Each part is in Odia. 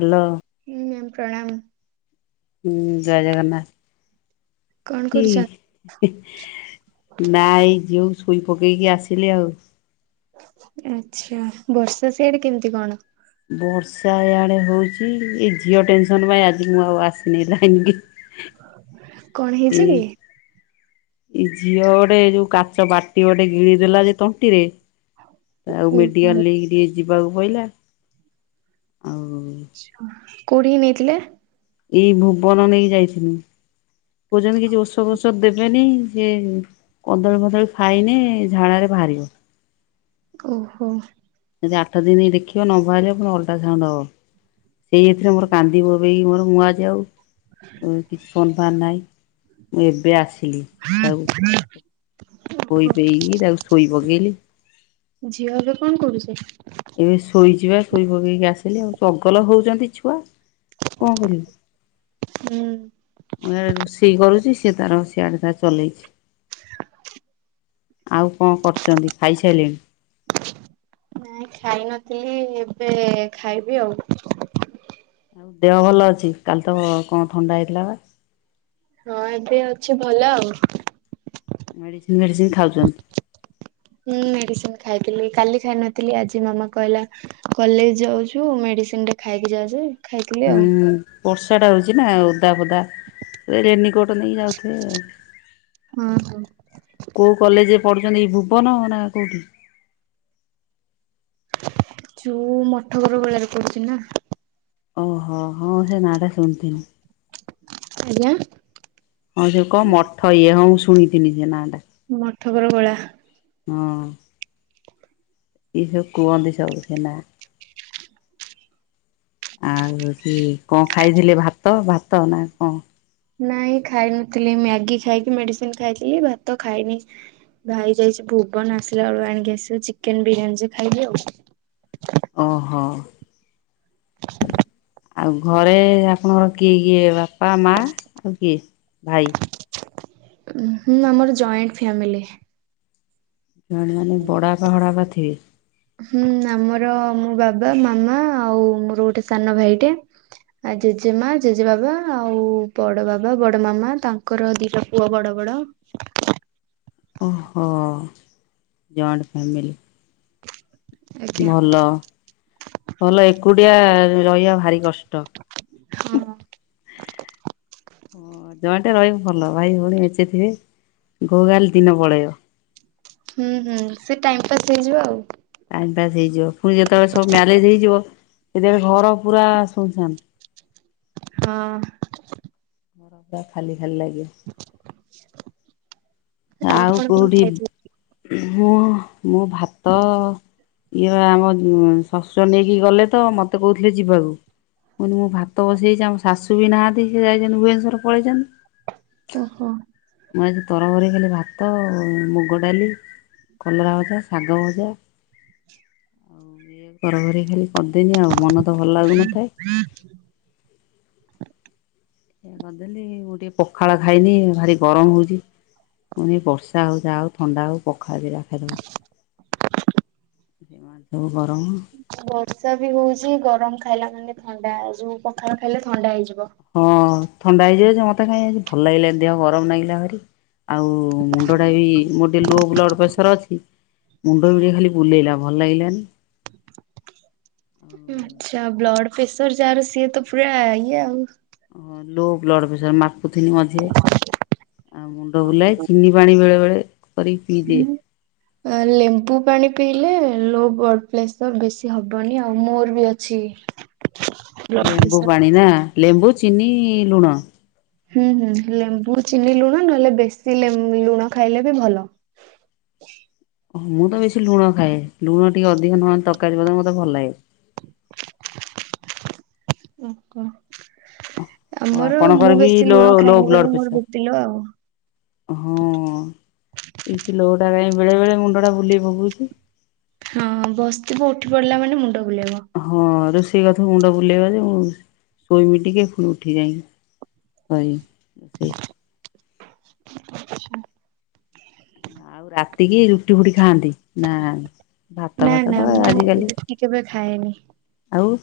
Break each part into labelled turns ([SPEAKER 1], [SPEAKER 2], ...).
[SPEAKER 1] ହଲୋ
[SPEAKER 2] ହୁଁ ମିଆମ୍ ପ୍ରଣାମ୍।
[SPEAKER 1] ହୁଁ ଜୟ ଜଗନ୍ନାଥ।
[SPEAKER 2] କଣ କରୁଛ?
[SPEAKER 1] କି ନାଇ ଯୋଉ ଛୁଇ ପକେଇକି ଆସିଲେ ଆଉ
[SPEAKER 2] ଆଚ୍ଛା ବର୍ଷା ସେଆଡେ କେମିତି କଣ?
[SPEAKER 1] ବର୍ଷା ଇଆଡେ ହଉଛି ଏ ଝିଅ ଟେନସନ ପାଇଁ ଆଜି ମୁଁ ଆଉ ଆସିନି ଲାଇନ କି।
[SPEAKER 2] କଣ
[SPEAKER 1] ଏ
[SPEAKER 2] ହେଇଛି କି?
[SPEAKER 1] ଏଇ ଝିଅ ଗୋଟେ ଯୋଉ କାଚ ବାଟି ଗୋଟେ ଗିଳିଦେଲା ଯେ ତଣ୍ଟିରେ ଆଉ
[SPEAKER 2] ଓହୋ
[SPEAKER 1] ମେଡିକାଲ ନେଇକି ଟିକେ ଯିବାକୁ ପଡିଲା।
[SPEAKER 2] କୋଉଠିକି ନେଇଥିଲେ?
[SPEAKER 1] ଏଇ ଭୁବନ ନେଇକି ଯାଇଥିଲି। କହୁଛନ୍ତି କିଛି ଓସ ଫୋସ ଦେବେନି ସେ କଦଳୀ ଫଦଳୀ ଖାଇନେ ଝାଡାରେ ବାହାରିବ।
[SPEAKER 2] ଓହୋ।
[SPEAKER 1] ଯଦି ଆଠ ଦିନ ଦେଖିବ ନଭାରିବ ପୁଣ ଅଲ୍ଟ୍ରାସାଉଣ୍ଡ ହବ। ସେଇ ଏଥିରେ ମୋର କାନ୍ଦି ବୋବେଇକି ମୋର ମୁଁ ଆଜି ଆଉ ଉଁ କିଛି ଫୋନ୍ ଫାନ୍ ନାହିଁ ଏବେ ଆସି ।
[SPEAKER 2] [unintelligible]
[SPEAKER 1] ଖୋଇ ପେଇକି ତାକୁ ଶୋଇ ପକେଇଲି।
[SPEAKER 2] ଝିଅ ଏବେ କଣ କରୁଛି।
[SPEAKER 1] ପଗଲ ହଉଛନ୍ତି ଛୁଆ । କଁ କରିବି
[SPEAKER 2] ହୁଁ।
[SPEAKER 1] ମୁଁ ଇଆଡେ ରୋଷେଇ କରୁଛି ସିଏ ତାର ବସି । ସିଆଡେ ତାର ଚଲେଇଛି ଆଉ କଣ କରୁଚନ୍ତି ଖାଇ ସାଇଲେଣି। [unintelligible]
[SPEAKER 2] ନାଇଁ ଖାଇ ନଥିଲି ଏବେ ଖାଇବି ଆଉ ।
[SPEAKER 1] ଦେହ ଭଲ ଅଛି କାଲି ତ କଣ ଥଣ୍ଡା ହେଇଥିଲା ବା ।
[SPEAKER 2] ହଁ ଏବେ ଅଛି ଭଲ ଆଉ ।
[SPEAKER 1] ମେଡ଼ିସିନ ଫେଡ଼ିସିନ ଖାଉଛନ୍ତି
[SPEAKER 2] ହୁଁ ମେଡିସିନ ଖାଇଥିଲି। କାଲି ଖାଇ ନଥିଲି ଆଜି ମାମା କହିଲା କଲେଜ ଯାଉଛୁ ମେଡିସିନ ଟେ ଖାଇକି ଯାଉଛୁ ।
[SPEAKER 1] ହୁଁ ବର୍ଷା ଟା ହଉଛି ନା ଓଦା ପୋଦା ଏବେ ରେନିକୋଟ୍ । ନେଇ କି ଯାଉଥିବେ
[SPEAKER 2] ହଁ ହଁ।
[SPEAKER 1] କୋଉ କଲେଜ୍ ‌ । ପଡୁଛନ୍ତି ଏଇ ଭୁବନ ନା କୋଉଠି ।
[SPEAKER 2] ଚୁ ମଠ ଘର ବେଳାରେ ପଢୁଚି ନା ।
[SPEAKER 1] ଓହୋ ହଁ ସେ ନାଟା ଶୁଣିଥିଲି ‌ ।
[SPEAKER 2] ଆଜ୍ଞା ।
[SPEAKER 1] ହଁ ସେ କଣ ମଠ ଇଏ ହଁ ମୁଁ ଶୁଣିଥିଲି ସେ ନା ଟା ।
[SPEAKER 2] ମଠକର ଗୋଳା ।
[SPEAKER 1] ହଁ । ଇଏ ସବ କୁଅନ୍ତି ସବୁ ସେ‌ ନା ‌। ଆଉ କି କଁ ଖାଇଥିଲେ ଭାତ ଭାତ ନା କଣ ।
[SPEAKER 2] ନାଇଁ ଖାଇ ନଥିଲି ମ୍ୟାଗି ଖାଇକି ମେଡିସିନ ଖାଇଥିଲି ଭାତ ଖାଇନି। ଭାଇ ଯାଇଛି ଭୁବନ ଆସିଲା ବେଳକୁ ଆଣିକି ଆସିବ ଚିକେନ ବିରିୟାନୀ ଯେ ଖାଇବି ଆଉ।
[SPEAKER 1] ଓହୋ ଆଉ ଘରେ ଆପଣଙ୍କର କିଏ କିଏ ବାପା ମା ଆଉ କିଏ ଭାଇ ।
[SPEAKER 2] ହୁଁ ଆମର ଜଏଣ୍ଟ ଫ୍ୟାମିଲି ।
[SPEAKER 1] ଜଏଣ୍ଟ ମାନେ ବଡ ବାପା ଫଡା ଆପା ଥିବେ।
[SPEAKER 2] ହୁଁ ଆମର ମୋ ବାବା ମାମା ଆଉ ମୋର ଗୋଟେ ସାନ ଭାଇଟେ। ଆଉ ଜେଜେମା ଜେଜେବାବା ଆଉ ବଡ ବାବା ବଡ ମାମା ତାଙ୍କର ଦିଟା ପୁଅ ବଡ । ବଡ ।
[SPEAKER 1] ଓ ହୋ ଜଏଣ୍ଟ ଫ୍ୟମିଲି ।
[SPEAKER 2] ଆଜ୍ଞା
[SPEAKER 1] ଭଲ ଭଲ ଏକୁଟିଆ ରହିବା ଭାରି କଷ୍
[SPEAKER 2] ହଁ ‌।
[SPEAKER 1] ଓ ଜଏଣ୍ଟେ ରହିବୁ ଭଲ ଭାଇ ଭଉଣୀ ମେନ୍ଚେ ଥିବେ ଘୋ ଘା ଲେ ଦିନ ପଳେଇବ ।
[SPEAKER 2] ହୁଁ ହୁଁ ସେ ଟାଇମ ପାସ୍ ହେଇଯିବ ଆଉ ।
[SPEAKER 1] ଟାଇମ୍ ପାସ ହେଇଯିବ ପୁଣି ଯେତେ ବେଳେ ସବୁ ମ୍ୟାରେଜ ହେଇଯିବ ସେତେ ବେଳେ ଘର ପୁରା ଶୁନ ସାନ।
[SPEAKER 2] ହଁ ।
[SPEAKER 1] ଘର ପୁରା ଖାଲି ଖାଲି ଲାଗିବ । ଆଉ
[SPEAKER 2] ଆପଣ କଣ
[SPEAKER 1] କୋଉଠି
[SPEAKER 2] ଖାଇଥିଲେ?
[SPEAKER 1] ହଁ ମୁଁ ଭାତ । ଇଏ ଆମ ଶଶୁର ନେଇକି ଗଲେ ତ ମତେ କହୁଥିଲେ ଯିବାକୁ । ମଁ କଇଲି ମୁଁ ଭାତ ବସେଇଛି ଆମ ଶାଶୁ ବି ନାହାନ୍ତି ସେ ଯାଇଛନ୍ତି ଭୁଏନେସ୍ୱର ପଳେଇଛନ୍ତି।
[SPEAKER 2] ଓହୋ ।
[SPEAKER 1] ମୁଁ ଆଜି ତରଭର ହେଇ ଖାଲି। ଭାତ ମୁଗ ଡାଲି କଲରା ଭଜା ଶାଗ ଭଜା । ଆଉ ଏଇଆକୁ ତର ବର ହେଇ ଖାଲି । କରିଦେନି ଆଉ ମନ ତ ଭଲ ଲାଗୁନଥାଏ। ଏଇଆ କରିଦେଲି ମୁଁ ଟିକେ ପଖାଳ ଖାଇନି ଭାରି ଗରମ ହଉଛି । ମୁଁ ବର୍ଷା ହଉ ଯାହା ହଉ ଥଣ୍ଡା ହଉ ପଖାଳ ଦି ଟା ଖାଇଦବା । ସେମାନେ ତ
[SPEAKER 2] ବର୍ଷା ବି ହଉଛି। ଗରମ ଖାଇଲା ମାନେ ଥଣ୍ଡା ଯୋଉ ପଖାଳ ଖାଇଲେ ଥଣ୍ଡା ହେଇଯିବ।
[SPEAKER 1] ହଁ ଥଣ୍ଡା ହେଇଯିବ ମତେ କାଇହିଁ ଭଲ ଲାଗିଲାନି ଦେହ ଗରମ ଲାଗିଲା ଭାରି। ଆଉ ମୁଣ୍ଡଟା ବି ମୋର ଟିକେ ଲୋ ବ୍ଲଡ ପ୍ରେସର ଅଛି। ମୁଣ୍ଡ ବିଡି ଖାଲି ବୁଲେଇଲା। ଭଲ ଲାଗିଲାନି।
[SPEAKER 2] ଆଛା ବ୍ଲଡ ପ୍ରେସର ଯାହାର ସିଏ ତ ପୁରା ଇଏ ଆଉ।
[SPEAKER 1] ଓ ଲୋ ବ୍ଲଡ ପ୍ରେସର। ମା ଖିନି ମଝିଏ ଆଉ ମୁଣ୍ଡ ବୁଲାଏ। ଚିନି ପାଣି ବେଳେ ବେଳେ କରିକି ପିଇଦିଏ।
[SPEAKER 2] ଲେମ୍ବୁ ପାଣି ପିଇଲେ ଲୋ ବ୍ଲଡ ପେସର ବେଶୀ ହେବନି। ଆଉ ମୋର ବି ଅଛି। ବ୍ଲଡ
[SPEAKER 1] ଲେମ୍ବୁ
[SPEAKER 2] ପ୍ରେସର।
[SPEAKER 1] ପାଣି ନା ଲେମ୍ବୁ ଚିନି ଲୁଣ।
[SPEAKER 2] ହୁଁ ହୁଁ ଲେମ୍ବୁ ଚିନି ଲୁଣ ନହେଲେ ବେଶୀ ଲୁଣ ଖାଇଲେ ବି ଭଲ।
[SPEAKER 1] [inaudible] ଓ ମୁଁ ତ ବେଶୀ ଲୁଣ ଖାଏ। ଲୁଣ ଟିକେ ଅଧିକ ନହେଲେ ତରକାରୀ ବଦ ମତେ ଭଲ ଲାଗେ।
[SPEAKER 2] ଓହୋ। ଆମର ମୁଁ
[SPEAKER 1] ଆପଣଙ୍କର ବି
[SPEAKER 2] ବେଶୀ
[SPEAKER 1] ଲୋ
[SPEAKER 2] ଲୁଣ
[SPEAKER 1] ଲୋ
[SPEAKER 2] ଖାଇନି ବୋଲି
[SPEAKER 1] ବ୍ଲଡ
[SPEAKER 2] ମୋର
[SPEAKER 1] ପ୍ରେସର।
[SPEAKER 2] ବିପିଲ ଆଉ।
[SPEAKER 1] ହଁ ଏଇଛି ଲୋ ଟା କାହିଁ ବେଳେ ବେଳେ ମୁଣ୍ଡ ଟା ବୁଲେଇ ପକଉଛି।
[SPEAKER 2] ହଁ ବସିଥିବୁ ଉଠି ପଡିଲା ମାନେ ମୁଣ୍ଡ ବୁଲେଇବ।
[SPEAKER 1] ହଁ ରୋଷେଇ କଥା ମୁଣ୍ଡ ବୁଲେଇବା ଯେ ଶୋଇମିି ଟିକେ ଫୁଣି ଉଠିବି ଯାଇକି। କହିବି ଏ
[SPEAKER 2] ଆଚ୍ଛା।
[SPEAKER 1] ଆଉ ରାତି କିି ରୁଟି ଫୁଟି ଖାଆନ୍ତି। ନା ଭାତ
[SPEAKER 2] ନା
[SPEAKER 1] ଭାତ
[SPEAKER 2] ନା
[SPEAKER 1] ତ
[SPEAKER 2] ମୁଁ
[SPEAKER 1] ଆଜିକାଲି
[SPEAKER 2] ରୁଟି କେବେ ଖାଏନି।
[SPEAKER 1] ଆଉ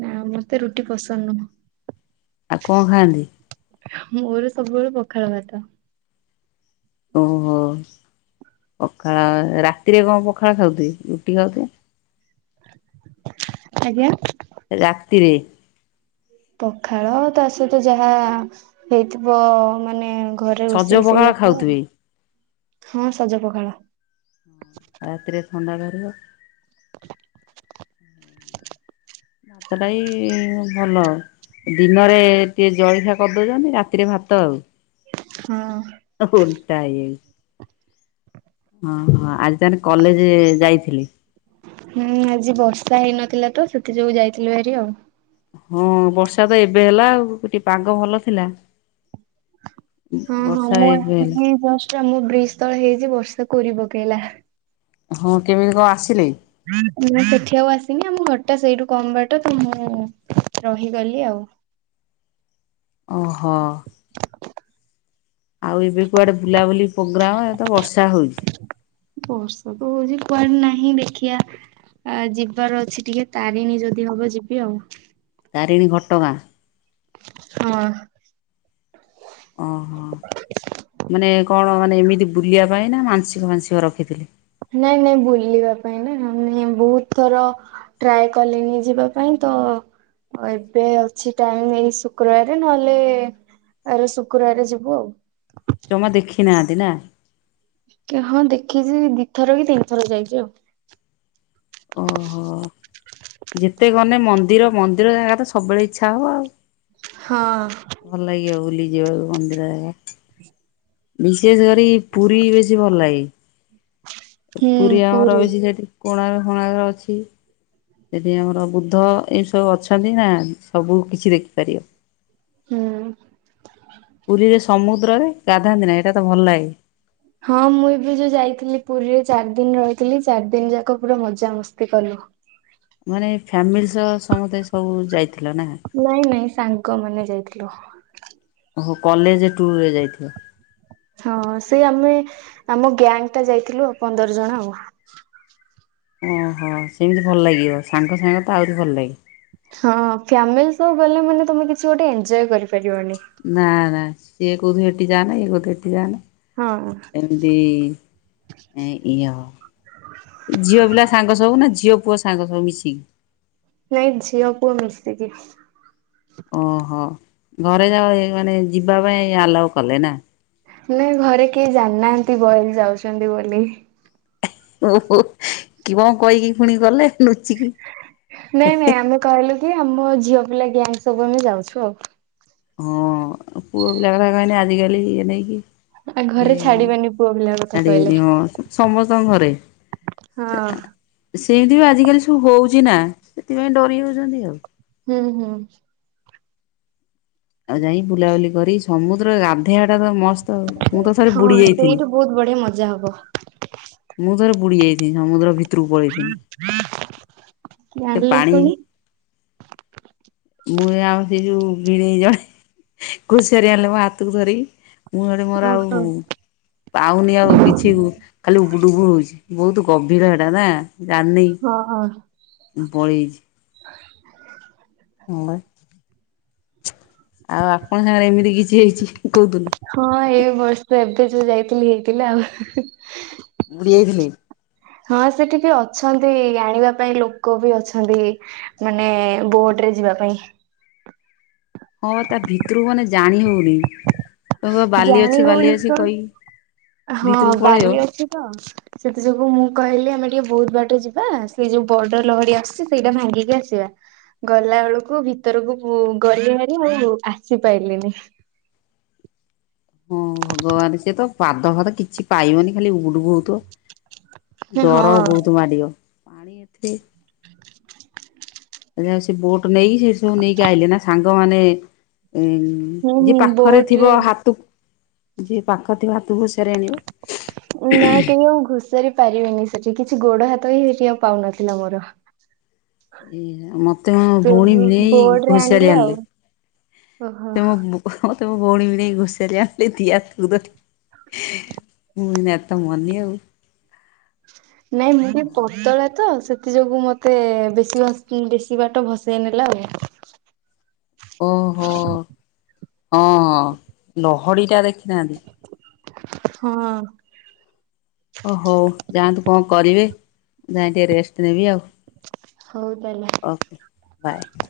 [SPEAKER 2] ନା ମତେ ରୁଟି ପସନ୍ଦ ନୁହଁ।
[SPEAKER 1] ଆଉ କଣ ଖାଆନ୍ତି?
[SPEAKER 2] ମୋର ସବୁବେଳେ ପଖାଳ ଭାତ।
[SPEAKER 1] ଓ ହୋ। ପଖାଳ ରାତିରେ କଣ ପଖାଳ ଖାଉଥିବେ। ରୁଟି
[SPEAKER 2] ଆଜ୍ଞା।
[SPEAKER 1] ଖାଉଥିବେ। ରାତିରେ।
[SPEAKER 2] ପଖାଳ ତା ସହିତ ଯାହା ହେଇଥିବ ମାନେ ଘରେ
[SPEAKER 1] ସଜ
[SPEAKER 2] ରୋଷେଇ
[SPEAKER 1] ପଖାଳ
[SPEAKER 2] ସେଇରା ଖାଇବ ନା।
[SPEAKER 1] ଖାଉଥିବେ ରାତିରେ ଥଣ୍ଡା ଘାରିବ। ଭାତଟାଇ ଭଲ। ଦିନରେ ଟିକେ ଜଳଖିଆ କରି ଦଉଛନ୍ତି। ରାତିରେ ଭାତ ଆଉ।
[SPEAKER 2] ହଁ।
[SPEAKER 1] ଓଲଟା ହେଇ ଯାଇ ଓ ହୋ ଆଜି ତାଲେ କଲେଜେ ଯାଇଥିଲି।
[SPEAKER 2] ହୁଁ ଆଜି ବର୍ଷା ହେଇନଥିଲା ତ। ସେଥି ଯୋଗୁ ଯାଇଥିଲୁ ଭାରି ଆଉ।
[SPEAKER 1] ହଁ ବର୍ଷା ତ ଏବେ ହେଲା ଆଉ। ପାଗ ଭଲ ଥିଲା।
[SPEAKER 2] ହଁ ହଁ
[SPEAKER 1] ବର୍ଷା
[SPEAKER 2] ମୁଁ
[SPEAKER 1] ଏବେ ହେଲା।
[SPEAKER 2] ଆସିିକି ଏଇ ଜଷ୍ଟ ଆମ ବ୍ରିଜ୍ ତଳେ ହେଇଛି। ବର୍ଷା କୋରି ପକେଇଲା।
[SPEAKER 1] ହଁ କେମିତି କଣ ଆସିଲେ?
[SPEAKER 2] ମୁଁ ସେଠି ଆଉ ଆସିନି। ଆମ ଘରଟା ସେଇଠୁ କମ ବାଟ ତ ମୁଁ ରହିଗଲି ଆଉ।
[SPEAKER 1] ଓହୋ। ଆଉ ଏବେ କୁଆଡେ ବୁଲାବୁଲି ପ୍ରୋଗ୍ରାମ ଏ ତ ବର୍ଷା ହଉଛି।
[SPEAKER 2] ବର୍ଷା ତ ହଉଛି କୁଆଡେ ନାହିଁ ଦେଖିବା। ଆ ଯିବାର ଅଛି ଟିକେ ତାରିଣୀ ଯଦି ହବ ଯିବି ଆଉ।
[SPEAKER 1] ତାରିଣୀ ଘଟଗାଁ।
[SPEAKER 2] ହଁ।
[SPEAKER 1] ଓହୋ। ମାନେ କଣ ମାନେ ଏମିତି ବୁଲିବା ପାଇଁ ନା। ମାଂସିକ ମାାନଂସିକ ରଖିଥିଲେ।
[SPEAKER 2] ମାନେ ବହୁତ ଥର ଟ୍ରାଏ କଲିନି ଯିବା ପାଇଁ। ତ ଏବେ ଅଛି ଟାଇମି। ଏଇ ଶୁକ୍ରବାରେ ନହେଲେ ଆର ଶୁକ୍ରବାର ଯିବୁ ଆଉ।
[SPEAKER 1] ଜମା ଦେଖି ନାହାଁନ୍ତି ନା?
[SPEAKER 2] ହଁ, ଦେଖିଛି ଦିଥର କି, ତିନି ଥର ଯାଇଛି ଆଉ।
[SPEAKER 1] ଓହୋ! ଯେତେ ଗନେ ମନ୍ଦିର! ମନ୍ଦିର ଜାଗା ତ ସବୁବେଳେ ଇଛା ହବ ଆଉ। ଭଲ ଲାଗିବ ବୁଲି ଯିବାକୁ ମନ୍ଦିର ଜାଗା। ମିସ୍ ଚେଜ୍ କରି ପୁରୀ ବେଶୀ ଭଲ ଲାଗେ। ପୁରୀ ଆମର ରହିଛି ସେଠି। କୋଣାର ଫୋଣାର ଅଛି। ସେଠି ଆମର ବୁଦ୍ଧ ଏମ୍ ସବୁ ଅଛନ୍ତି ନା ସବୁ କିଛି ଦେଖିପାରିବ।
[SPEAKER 2] ହୁଁ।
[SPEAKER 1] ପୁରୀରେ ସମୁଦ୍ରରେ ଗାଧାନ୍ତି ନାହିଁ, ଏଇଟା ତ ଭଲ ଲାଗେ।
[SPEAKER 2] ହଁ, ମୁଁ ଏବେ ଯୋଉ ଯାଇଥିଲି, ପୁରୀରେ ଚାରି ଦିନ ରହିି ଥିଲି, ଚାରି ଦିନ ଯାକ ପୁରା ମଜାମସ୍ତି କଲୁ।
[SPEAKER 1] ମାନେ ଫ୍ୟାମିଲି ସହ ସମସ୍ତେ ସବୁ ଯାଇ
[SPEAKER 2] ନାଇଁ ନାଇଁ, ସାଙ୍ଗ ମାନେ ଯାଇଥିଲୁ।
[SPEAKER 1] ଓହୋ! କଲେଜ ଟୁୁର୍ ରେ ଯାଇଥିବ!
[SPEAKER 2] ହଁ, ସେ ଆମେ ଆମ ଗ୍ୟାଙ୍ଗ୍ ଟା ଯାଇଥିଲୁ ଆଉ, ପନ୍ଦର ଜଣ ଆଉ।
[SPEAKER 1] ଓହୋ‌! ସେମିତି ଭଲ ଲାଗିବ। ସାଙ୍ଗ ସାଙ୍ଗ ତ ଆହୁରି ଭଲ ଲାଗେ।
[SPEAKER 2] ହଁ, ଫ୍ୟାମିଲି ସହ ଗଲେ ମାନେ ତମେ କିଛି ଗୋଟେ ଏନ୍ଜୟ କରି
[SPEAKER 1] ନା, ନା, ସିଏ କହୁଥି ହେଠି ଯାଆନା। ଇଏ କଉଥି ଏଠି ଯାଆନା।
[SPEAKER 2] ହଁ
[SPEAKER 1] ଏମିତି ଇଁ ଅ। ଝିଅ ପିଲା ସାଙ୍ଗ ସବୁ ନା! ଝିଅ ପୁଅ ସାଙ୍ଗ ସବୁ ମିଶିକି?
[SPEAKER 2] ନାଇଁ, ଝିଅପୁଅ ମିଶିକି।
[SPEAKER 1] ଓହୋ! ଘରେ ଯଉ ମାନେ ଯିବାପାଇଁ ଆଲାଓ କଲେ ନା।
[SPEAKER 2] ନାଇଁ, ଘରେ କେହି ଜାଣିନାହାଁନ୍ତି, ବଏଜ ଯାଉଛନ୍ତି ବୋଲି।
[SPEAKER 1] ଓହୋ! କି କଣ କହିକି ଫୁଣି ଗଲେ? ଲୁଚିକି
[SPEAKER 2] ନାଇଁ ନାଇଁ ଆମେ କହିଲୁ କି, ଆମ ଝିଅ ପିଲା ଗ୍ୟାଙ୍ଗ୍ ସବୁ ଆମେ ଯାଉଛୁ ଆଉ।
[SPEAKER 1] ହଁ, ପୁଅ ପିଲା କଥା କହିନେ, ଆଜିକାଲି ଇଏ ନେଇକି
[SPEAKER 2] ଆ
[SPEAKER 1] ଟିକେ
[SPEAKER 2] ଘରେ ଛାଡିବେନି ପୁଅ ପିଲା କଥା କହିଲେ
[SPEAKER 1] ଛାଡିିବେନି ହଁ, ସମସ୍ତଙ୍କ ଘରେ।
[SPEAKER 2] ହଁ
[SPEAKER 1] ସେମତି ବି ଆଜିକାଲି ସବୁ ହଉଛି ନା ସେଥିପାଇଁ ଡରି ଯାଉଛନ୍ତି ଆଉ।
[SPEAKER 2] ହୁଁ, ହୁଁ।
[SPEAKER 1] ଆଉ, ଯାଇଁ ବୁଲାବୁଲି କରି, ସମୁଦ୍ର ଗାଧେଇଆ ଟା ତ ମସ୍ତ ହଁ, ତ ଆଉ। ମୁଁ ତ ଥରେ
[SPEAKER 2] ହଁ
[SPEAKER 1] ବୁଡି ଯାଇଥିନି।
[SPEAKER 2] ସେଇଠି ବହୁତ ବଢିଆ ମଜା ହବ
[SPEAKER 1] ବୁଡି ଯାଇଥି ସମୁଦ୍ର ଭିତ୍ ତ୍ରୁ ପଳେଇଥିନି। କେତେ
[SPEAKER 2] ଜାଣିଲେ
[SPEAKER 1] ପାଣି?
[SPEAKER 2] ପୁଣି।
[SPEAKER 1] ମୁଁ, ଆଉ ସେଇ ଯୋଉ ଭଣେଇ ଜଣେ, ଘୁସିଆରି ଆଣିଲେ, ମୋ ହାତକୁ ଧରି ମୁଁ, ହେଠି ମୋର ଆଉ,
[SPEAKER 2] ଓହୋ।
[SPEAKER 1] ପାଉନି ଆଉ କିଛି କୁ ଖାଲି ଉବୁଡ଼ୁବୁହଉଛି। ବହୁତ ଗଭୀର ହେଟା ନା
[SPEAKER 2] ହଁ।
[SPEAKER 1] ମୁଁ ପଳେଇଚି। ଆଉ, ଆପଣଙ୍କ ସାଙ୍ଗରେ ଏମିତି କିଛି ହେଇଛି? କୋଉଦିନ
[SPEAKER 2] ହଁ, ଏଇ ବର୍ଷ ଏବେ ଯୋଉ ଯାଇଥିଲି, ହେଇଥିଲା ଆଉ। ହି ହି ହି।
[SPEAKER 1] ବୁଡ଼ି ଆଇଥିଲେ?
[SPEAKER 2] ହଁ, ସେଠିକି ଅଛନ୍ତି। ଆଣିବା ପାଇଁ ଲୋକ ବି ଅଛନ୍ତି! ମାନେ ଏ ବୋଟରେ ଯିବା ପାଇଁ
[SPEAKER 1] ହଁ, ତା ଭିତରକୁ ମାନେ ଜାଣି ହଉନି। କହିବ ବାଲି
[SPEAKER 2] ଜାଣି
[SPEAKER 1] ଅଛି ବାଲି
[SPEAKER 2] ହଉନି
[SPEAKER 1] ଅଛି
[SPEAKER 2] କଣ?
[SPEAKER 1] କହିକି
[SPEAKER 2] ହଁ,
[SPEAKER 1] ଭିତରକୁ ପଳେଇବ
[SPEAKER 2] ବାଲି ଅଛି ତ ସେଥି ଯୋଗୁଁ, ମୁଁ କହିଲି ଆମେ ଟିକେ, ବହୁତ ବାଟ ଯିବା ସେଇ ଯୋଉ ବଡ଼ ଲହଡି ଆସୁଛି, ସେଇଟା ଭାଙ୍ଗିକି ଆସିବା। ଗଲା ବେଳକୁ ଭିତରକୁ ପୁ, ଗଲିଭାରୀ ମୁଁ ଆସି ପାଇଲିନି।
[SPEAKER 1] [inaudible] ହଁ ଭଗବାନ ସିଏ ତ ପାଦ ଫାଦ କିଛି ପାଇବନି ଖାଲି ଉବୁ ଟୁବୁ ହଉଥିବ।
[SPEAKER 2] ହଁ
[SPEAKER 1] ଡର ବହୁତ ମାଡିବ। ଦେଖିଲା ବେଳ କୁ ସେ ବୋଟ ନେଇକି ସେ ସବୁ ନେଇକି ଆଇଲେ ନା ସାଙ୍ଗମାନେ
[SPEAKER 2] ହୁଁ ହୁଁ
[SPEAKER 1] ଯିଏ ପାଖରେ
[SPEAKER 2] ବୋଟ ରେ
[SPEAKER 1] ଥିବ ହାତ କୁ ଯିଏ ପାଖରେ ଥିବା ହାତ କୁ ଘୋଷାରି ଆଣିବ।
[SPEAKER 2] ନା କେହି ଆଉ ପାରିବେନି ସେଠି। କିଛି ଗୋଡ ହାତ ହିଁ ସେଠି ଆଉ ପାଉନଥିଲା ମୋର।
[SPEAKER 1] ଏ ମତେ ମୋ
[SPEAKER 2] ସେ
[SPEAKER 1] ଭଉଣୀ ଭିଣେଇ
[SPEAKER 2] ବୋର୍ଡ ରେ
[SPEAKER 1] ଘୋସାରି ଆଣିଲେ।
[SPEAKER 2] ଆଉ ଓହୋ।
[SPEAKER 1] ତମ ତମ ଭଉଣୀ ଭିଣେଇ ଘୋଷାରି ଆଣିଲେ ଦି ହାତକୁ ଧରିକି। ମୁଁ ଏଇନା ତ ମଲି ଆଉ।
[SPEAKER 2] ନାଇଁ ମୁଁ ବି ପତଳା ତ। ସେଥି ଯୋଗୁ ମତେ ବେଶୀ ବେଶୀ ବାଟ ଭସେଇ ନେଲା ଆଉ।
[SPEAKER 1] ଓହୋ ହଁ ଲହଡି ଟା ଦେଖିନାହାନ୍ତି।
[SPEAKER 2] ହଁ।
[SPEAKER 1] ଓ ହଉ ଯାଆନ୍ତୁ କଣ କରିବେ। ମୁଁ ଯାଏ ଟିକେ ରେଷ୍ଟ ନେବି ଆଉ।
[SPEAKER 2] ହଉ ତାହେଲେ।
[SPEAKER 1] Okay bye.